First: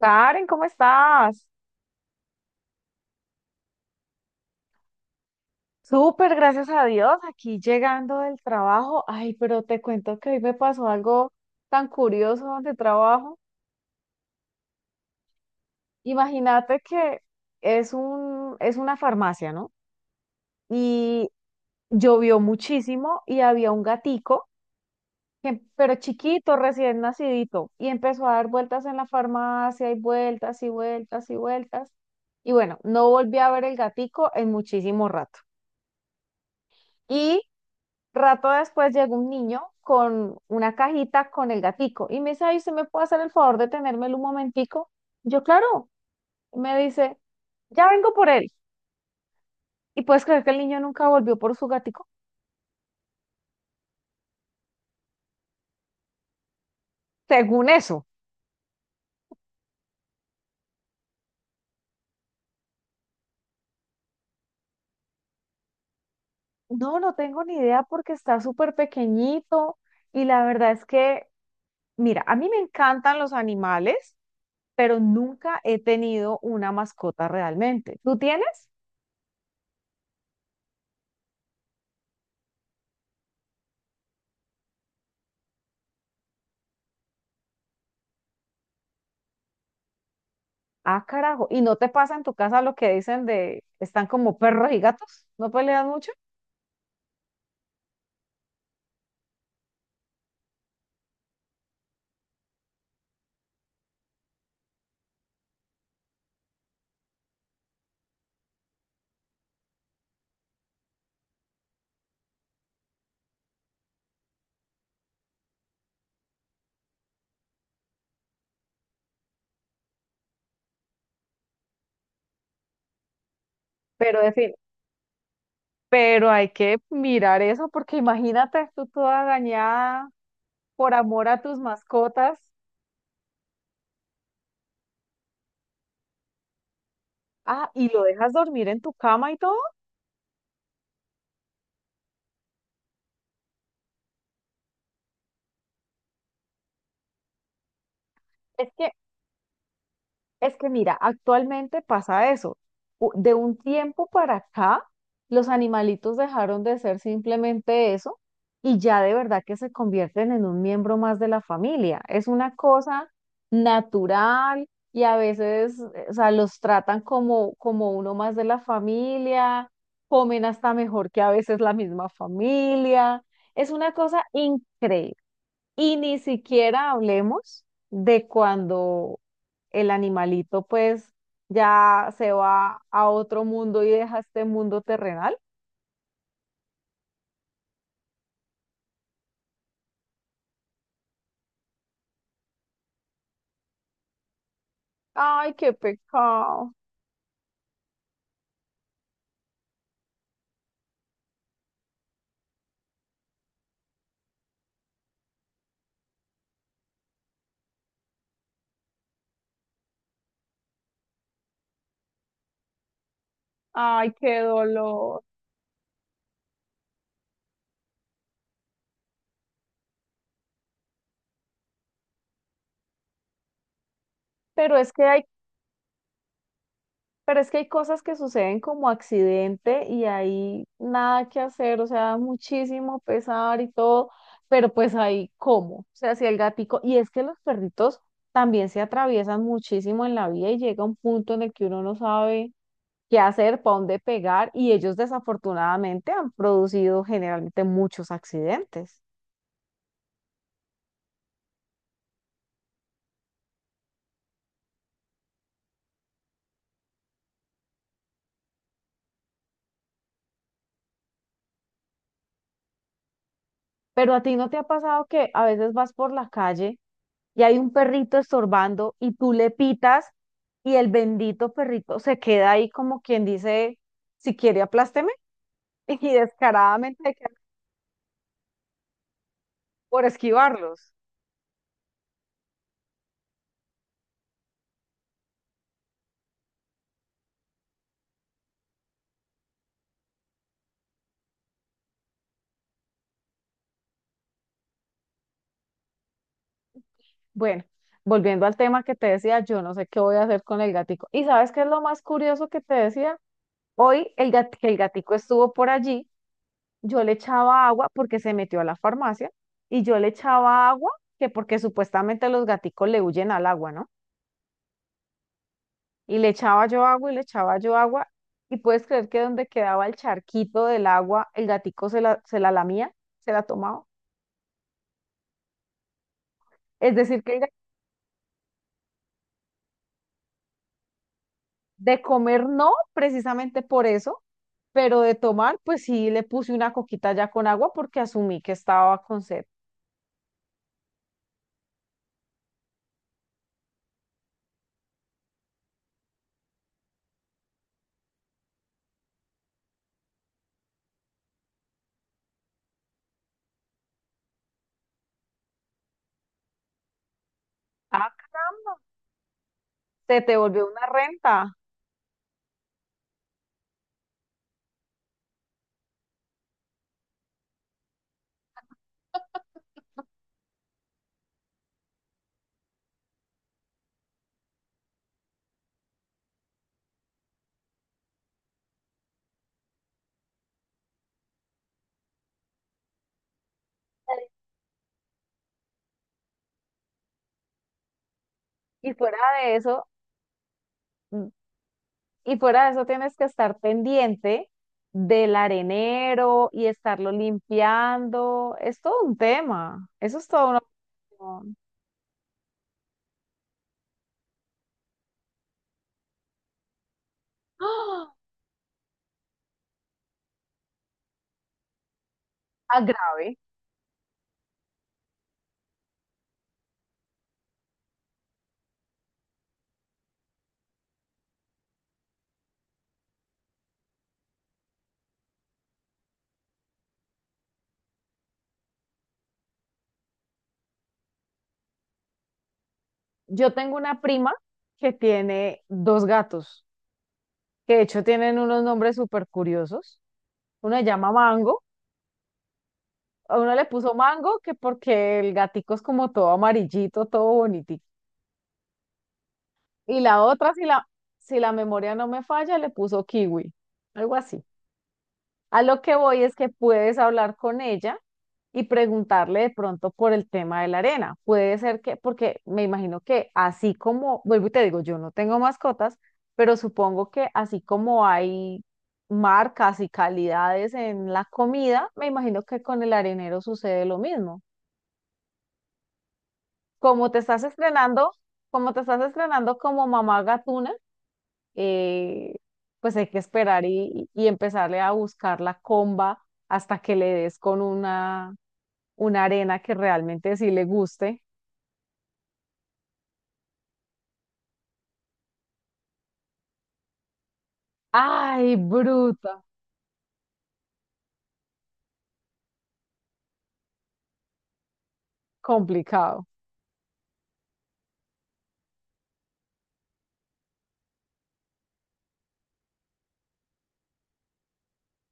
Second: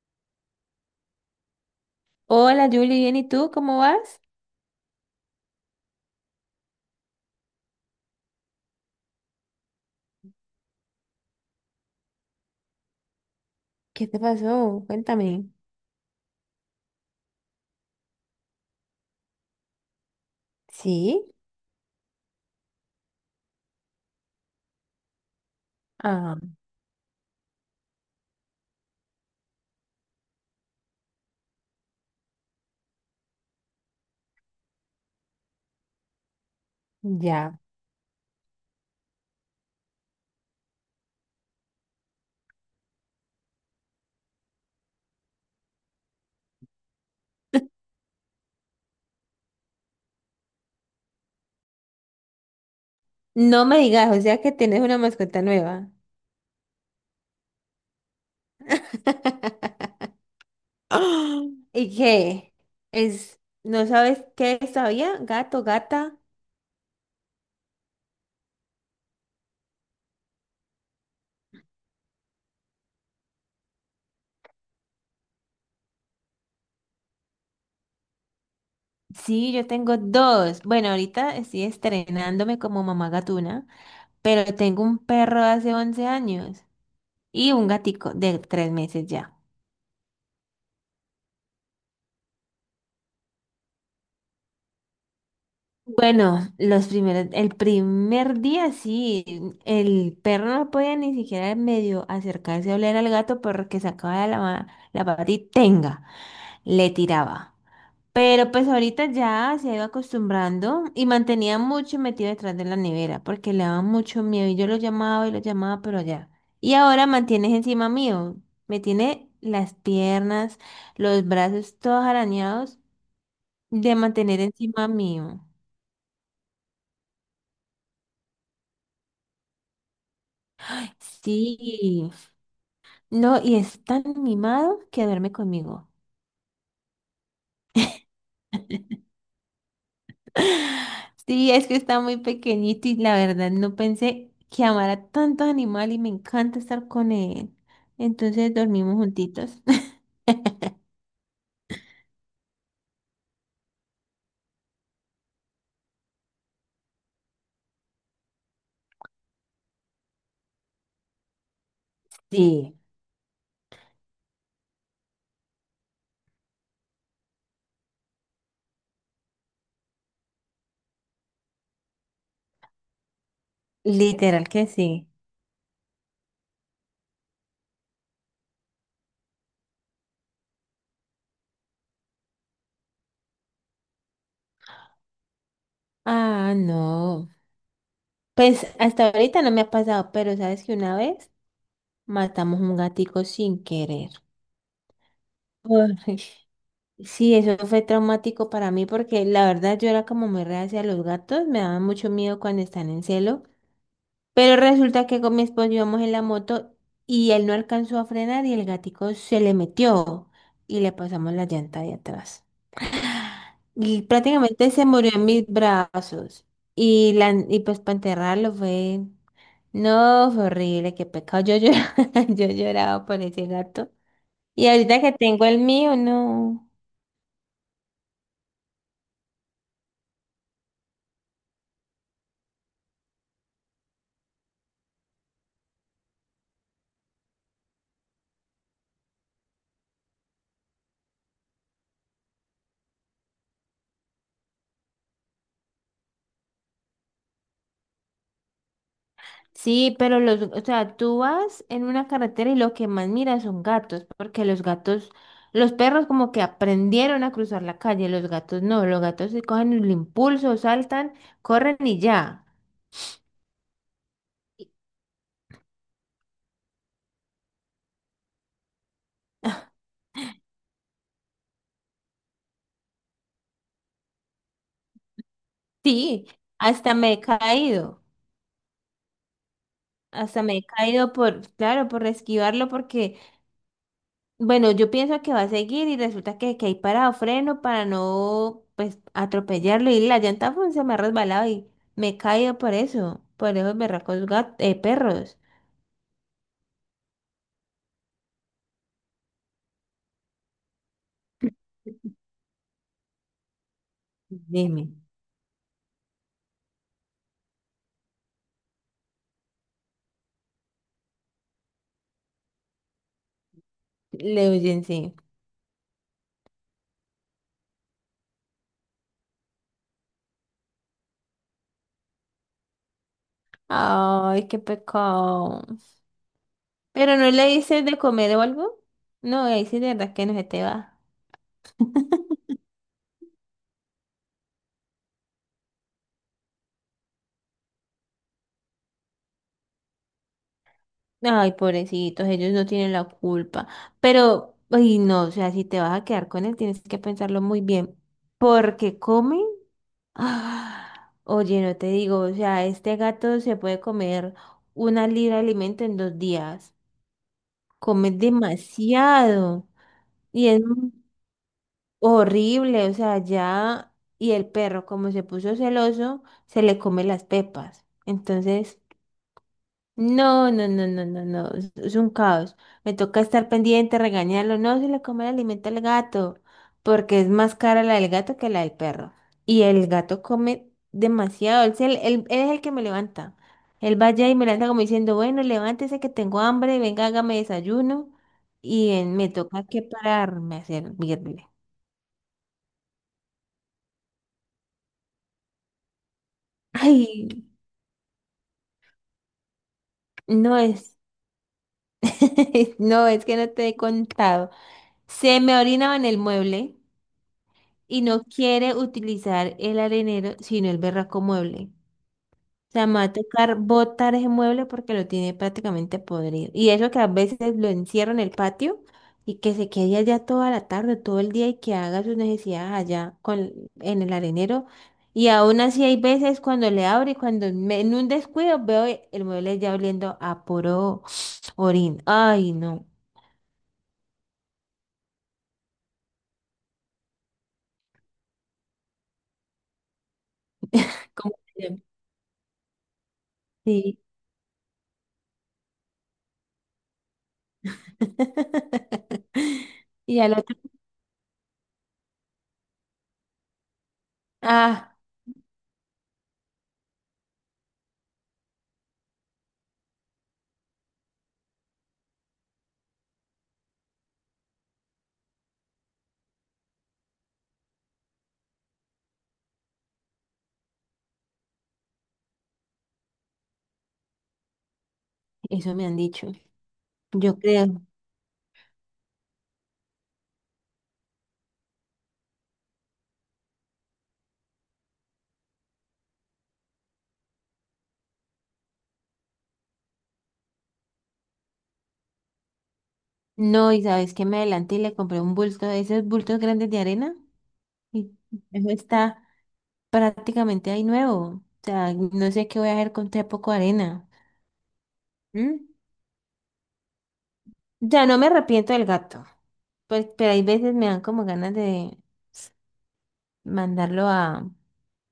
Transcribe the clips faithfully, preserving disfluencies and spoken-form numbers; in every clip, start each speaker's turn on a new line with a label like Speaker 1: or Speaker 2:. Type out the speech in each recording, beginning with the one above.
Speaker 1: Karen, ¿cómo estás?
Speaker 2: Hola, Julie, bien, ¿y tú cómo vas?
Speaker 1: Súper, gracias a Dios, aquí llegando del trabajo. Ay, pero te cuento que hoy me pasó algo tan curioso donde trabajo.
Speaker 2: ¿Qué te pasó? Cuéntame.
Speaker 1: Imagínate que es un, es una farmacia, ¿no?
Speaker 2: ¿Sí?
Speaker 1: Y llovió muchísimo y había un gatico, que- pero
Speaker 2: Ah.
Speaker 1: chiquito, recién nacidito, y empezó a dar vueltas en la farmacia y vueltas y vueltas y vueltas. Y bueno, no volví a ver el gatico en muchísimo rato.
Speaker 2: Ya.
Speaker 1: Rato después llegó un niño con una cajita con el gatico y me dice, ay, ¿usted me puede hacer el favor de tenérmelo un momentico? Yo, claro, me dice, ya vengo por él. Y puedes creer que el niño nunca volvió por su gatico,
Speaker 2: No me digas, o sea que tienes una mascota nueva.
Speaker 1: según eso.
Speaker 2: ¡Ah! ¿Y qué? Es, ¿No sabes qué es todavía? Gato, gata.
Speaker 1: No, no tengo ni idea porque está súper pequeñito y la verdad es que, mira, a mí me encantan los animales, pero nunca he tenido una mascota realmente. ¿Tú tienes?
Speaker 2: Sí, yo tengo dos. Bueno, ahorita estoy estrenándome como mamá gatuna, pero tengo un perro de hace once años y un gatico de tres meses ya.
Speaker 1: Ah, carajo. ¿Y no te pasa en tu casa lo que dicen de están como perros y gatos? No pelean mucho,
Speaker 2: Bueno, los primeros, el primer día sí, el perro no podía ni siquiera medio acercarse a oler al gato porque sacaba la, ma- la pata y tenga, le tiraba. Pero pues ahorita ya se ha ido acostumbrando y mantenía mucho metido detrás de la nevera porque le daba mucho miedo y yo lo llamaba y lo llamaba, pero ya. Y ahora mantienes encima mío, me tiene las piernas, los brazos todos arañados de
Speaker 1: pero en
Speaker 2: mantener
Speaker 1: fin,
Speaker 2: encima mío.
Speaker 1: pero hay que mirar eso porque imagínate tú toda dañada por amor a tus
Speaker 2: Sí.
Speaker 1: mascotas.
Speaker 2: No, y es tan mimado que duerme conmigo.
Speaker 1: Ah, y lo dejas dormir en tu cama y todo.
Speaker 2: Sí, es que está muy pequeñito y la verdad no pensé que amara tanto animal y me encanta estar con él. Entonces
Speaker 1: Es que
Speaker 2: dormimos juntitos.
Speaker 1: Es que mira, actualmente pasa eso. U- De un tiempo para acá, los animalitos dejaron de ser simplemente eso y ya de verdad que se convierten en un miembro más de la familia. Es una
Speaker 2: Sí,
Speaker 1: cosa natural y a veces, eh, o sea, los tratan como, como uno más de la familia, comen hasta mejor que a veces la misma familia. Es una cosa
Speaker 2: literal que sí.
Speaker 1: increíble. Y ni siquiera hablemos de cuando el animalito pues ya se va a otro mundo y deja este mundo terrenal.
Speaker 2: Ah, no. Pues hasta ahorita no me ha pasado, pero sabes que una vez matamos un gatico sin querer.
Speaker 1: Ay, qué
Speaker 2: Ay,
Speaker 1: pecado.
Speaker 2: sí, eso fue traumático para mí porque la verdad yo era como muy reacia a los gatos, me daba mucho miedo cuando están en celo. Pero resulta que con mi esposo íbamos en la moto y él no alcanzó a frenar y el gatico se le metió y le pasamos la llanta de atrás. Y
Speaker 1: Ay, qué
Speaker 2: prácticamente se murió
Speaker 1: dolor.
Speaker 2: en mis brazos. Y, la, y pues para enterrarlo fue... No, fue horrible, qué pecado. Yo lloraba, yo lloraba por ese gato. Y
Speaker 1: Pero es
Speaker 2: ahorita
Speaker 1: que
Speaker 2: que
Speaker 1: hay,
Speaker 2: tengo el mío, no.
Speaker 1: pero es que hay cosas que suceden como accidente y hay nada que hacer, o sea, muchísimo pesar y todo, pero pues ahí cómo. O sea, si el gatico, y es que los perritos también se atraviesan muchísimo en la vida y llega un punto en el que uno no sabe qué hacer, para dónde pegar, y ellos desafortunadamente han producido generalmente muchos accidentes.
Speaker 2: Sí, pero los, o sea, tú vas en una carretera y lo que más miras son gatos, porque los gatos, los perros como que aprendieron a cruzar la calle, los gatos no, los gatos se cogen el impulso, saltan, corren y ya.
Speaker 1: Pero a ti no te ha
Speaker 2: Y-
Speaker 1: pasado que a veces vas por la calle y hay un perrito estorbando y tú le pitas y el bendito perrito se queda ahí como quien dice, si quiere aplásteme, y
Speaker 2: Sí, hasta
Speaker 1: descaradamente
Speaker 2: me
Speaker 1: hay
Speaker 2: he
Speaker 1: que-
Speaker 2: caído,
Speaker 1: por
Speaker 2: hasta me he
Speaker 1: esquivarlos.
Speaker 2: caído por, claro, por esquivarlo, porque bueno, yo pienso que va a seguir y resulta que, que hay parado freno para no pues atropellarlo y la llanta pues, se me ha resbalado y me he caído por eso, por esos berracos gat- eh, perros.
Speaker 1: Bueno, volviendo al tema que te decía, yo no sé qué voy a hacer con el gatico. ¿Y sabes qué es lo más curioso que te decía? Hoy el gat- que el
Speaker 2: Dime,
Speaker 1: gatico estuvo por allí, yo le echaba agua porque se metió a la farmacia y yo le echaba agua que porque supuestamente los gaticos le huyen al agua, ¿no?
Speaker 2: le oyen sí.
Speaker 1: Y le echaba yo agua y le echaba yo agua y puedes creer que donde quedaba el charquito del agua, el gatico se la, se la lamía, se la tomaba.
Speaker 2: Ay, qué pecado.
Speaker 1: Es
Speaker 2: Pero
Speaker 1: decir,
Speaker 2: no
Speaker 1: que el
Speaker 2: le
Speaker 1: ga-
Speaker 2: dices de comer o algo. No, ahí sí de verdad que no se te va.
Speaker 1: de comer no, precisamente por eso, pero de tomar, pues sí le puse una coquita ya con agua porque asumí que estaba con sed.
Speaker 2: Ay, pobrecitos, ellos no tienen la culpa. Pero, ay, no, o sea, si te vas a quedar con él, tienes que pensarlo muy bien. ¿Porque come? Ah, oye, no te digo, o sea, este gato se puede comer una libra de alimento en dos días. Come
Speaker 1: Ah, caramba,
Speaker 2: demasiado
Speaker 1: se te
Speaker 2: y es
Speaker 1: volvió una renta.
Speaker 2: horrible, o sea, ya. Y el perro, como se puso celoso, se le come las pepas. Entonces, no, no, no, no, no, no, es es un caos. Me toca estar pendiente, regañarlo. No se le come el alimento al gato, porque es más cara la del gato que la del perro. Y el gato come demasiado. Él, se- él- él es el que me levanta. Él va allá y me levanta como diciendo, bueno, levántese que tengo hambre, venga, hágame desayuno. Y
Speaker 1: Y
Speaker 2: eh,
Speaker 1: fuera
Speaker 2: me
Speaker 1: de
Speaker 2: toca que
Speaker 1: eso,
Speaker 2: pararme a servirle.
Speaker 1: Y fuera de eso tienes que estar pendiente del arenero y estarlo
Speaker 2: Ay,
Speaker 1: limpiando. Es todo un tema. Eso es todo
Speaker 2: no
Speaker 1: una
Speaker 2: es,
Speaker 1: cuestión.
Speaker 2: no es que no te he contado. Se me orinaba en el mueble, y
Speaker 1: ¡Ah!
Speaker 2: no quiere utilizar el arenero, sino el berraco mueble. O
Speaker 1: Ah,
Speaker 2: sea, me va a
Speaker 1: grave.
Speaker 2: tocar botar ese mueble porque lo tiene prácticamente podrido. Y eso que a veces lo encierro en el patio y que se quede allá toda la tarde, todo el día y que haga sus necesidades allá con, en el arenero. Y aún así hay veces cuando le abro y cuando me- en un descuido veo e- el mueble ya oliendo a puro orín. Ay, no.
Speaker 1: Yo tengo una prima que tiene dos gatos, que de hecho tienen unos nombres súper curiosos. Uno se llama
Speaker 2: ¿Cómo
Speaker 1: Mango.
Speaker 2: se llama?
Speaker 1: A uno le puso
Speaker 2: Sí.
Speaker 1: Mango que porque el gatico es como todo amarillito, todo bonitito. Y
Speaker 2: ¿Y
Speaker 1: la
Speaker 2: al
Speaker 1: otra,
Speaker 2: otro?
Speaker 1: si la, si la memoria no me falla, le puso Kiwi. Algo así.
Speaker 2: Ah.
Speaker 1: A lo que voy es que puedes hablar con ella y preguntarle de pronto por el tema de la arena. Puede ser que, porque me imagino que así como, vuelvo y te digo, yo no tengo mascotas, pero supongo que así como hay marcas y calidades en la comida, me imagino que con el arenero sucede lo mismo.
Speaker 2: Eso me han dicho.
Speaker 1: Como te
Speaker 2: Yo
Speaker 1: estás
Speaker 2: creo.
Speaker 1: estrenando, como te estás estrenando como mamá gatuna, eh, pues hay que esperar y, y empezarle a buscar la comba hasta que le des con una, una arena que realmente sí le guste.
Speaker 2: No, y sabes que me adelanté y le compré un bulto de esos bultos grandes de arena y
Speaker 1: Ay,
Speaker 2: eso está
Speaker 1: bruta,
Speaker 2: prácticamente ahí nuevo. O sea, no sé qué voy a hacer con tan poco arena. ¿Mm?
Speaker 1: complicado.
Speaker 2: Ya no me arrepiento del gato, pues, pero hay veces me dan como ganas de mandarlo a,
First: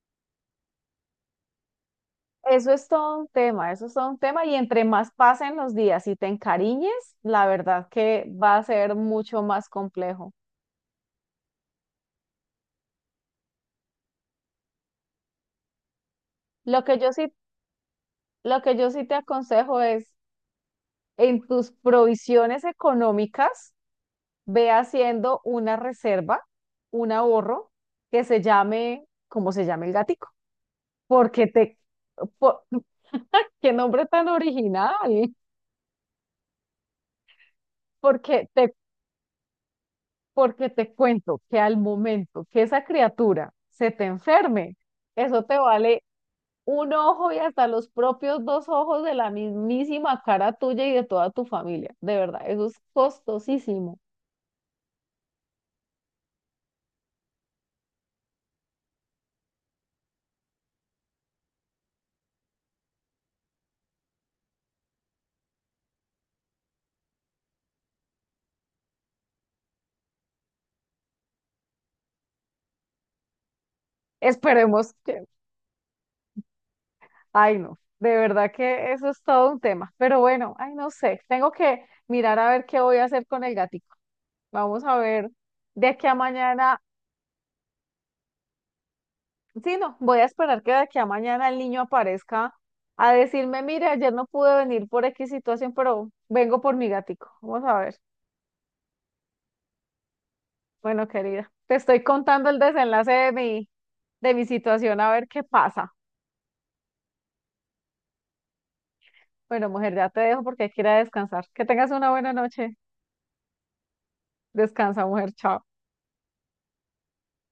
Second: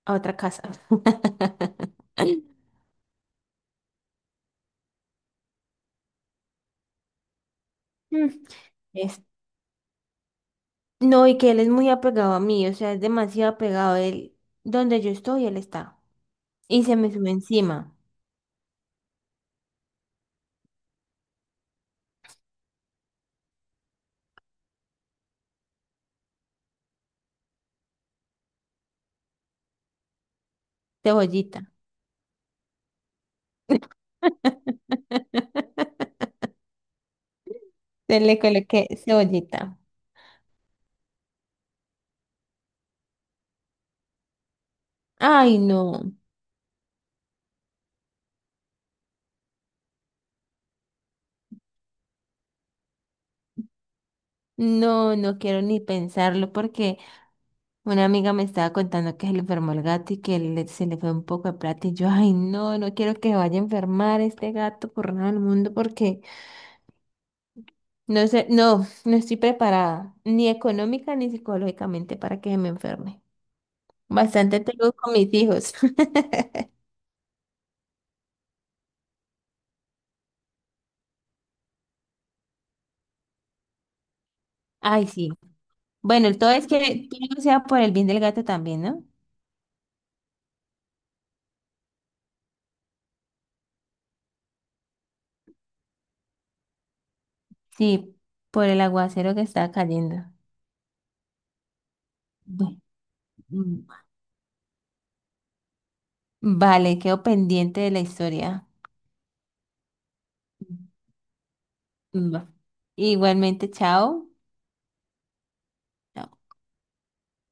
Speaker 2: a otra casa.
Speaker 1: Eso es todo un tema, eso es todo un tema y entre más pasen los días y te encariñes, la verdad que
Speaker 2: Mm.
Speaker 1: va a ser
Speaker 2: Es,
Speaker 1: mucho más complejo.
Speaker 2: no, y que él es muy apegado a mí, o sea, es demasiado apegado. Él, donde yo estoy, él está. Y
Speaker 1: Lo
Speaker 2: se
Speaker 1: que yo
Speaker 2: me sube
Speaker 1: sí,
Speaker 2: encima.
Speaker 1: lo que yo sí te aconsejo es en tus provisiones económicas, ve haciendo una reserva, un ahorro que se llame, como se llame el gatico, porque
Speaker 2: Cebollita.
Speaker 1: te, por- qué nombre tan original,
Speaker 2: Se le
Speaker 1: porque te,
Speaker 2: coloqué cebollita.
Speaker 1: porque te cuento que al momento que esa criatura se te enferme, eso te
Speaker 2: Ay,
Speaker 1: vale
Speaker 2: no.
Speaker 1: un ojo y hasta los propios dos ojos de la mismísima cara tuya y de toda tu familia. De verdad, eso es costosísimo.
Speaker 2: No, no quiero ni pensarlo porque una amiga me estaba contando que se le enfermó el gato y que le- se le fue un poco de plata y yo, ay, no, no quiero que vaya a enfermar este gato por nada del mundo porque no sé, no, no estoy preparada ni económica ni psicológicamente para que se me enferme. Bastante tengo
Speaker 1: Esperemos
Speaker 2: con
Speaker 1: que,
Speaker 2: mis hijos.
Speaker 1: ay, no, de verdad que eso es todo un tema, pero bueno, ay, no sé, tengo que mirar a ver qué voy a hacer con el gatico. Vamos a
Speaker 2: Ay,
Speaker 1: ver
Speaker 2: sí.
Speaker 1: de aquí a
Speaker 2: Bueno, el todo es
Speaker 1: mañana,
Speaker 2: que todo sea por el bien del gato también, ¿no?
Speaker 1: sí, no, voy a esperar que de aquí a mañana el niño aparezca a decirme, mire, ayer no pude venir por equis situación, pero vengo por mi gatico. Vamos a ver.
Speaker 2: Sí, por el aguacero que está cayendo.
Speaker 1: Bueno, querida, te estoy contando el
Speaker 2: Bu-
Speaker 1: desenlace de mi,
Speaker 2: mm.
Speaker 1: de mi situación, a ver qué pasa.
Speaker 2: Vale, quedo pendiente de la historia.
Speaker 1: Bueno, mujer, ya te dejo porque hay que ir a descansar. Que tengas una
Speaker 2: Mm,
Speaker 1: buena
Speaker 2: va.
Speaker 1: noche.
Speaker 2: Igualmente, chao.
Speaker 1: Descansa, mujer, chao.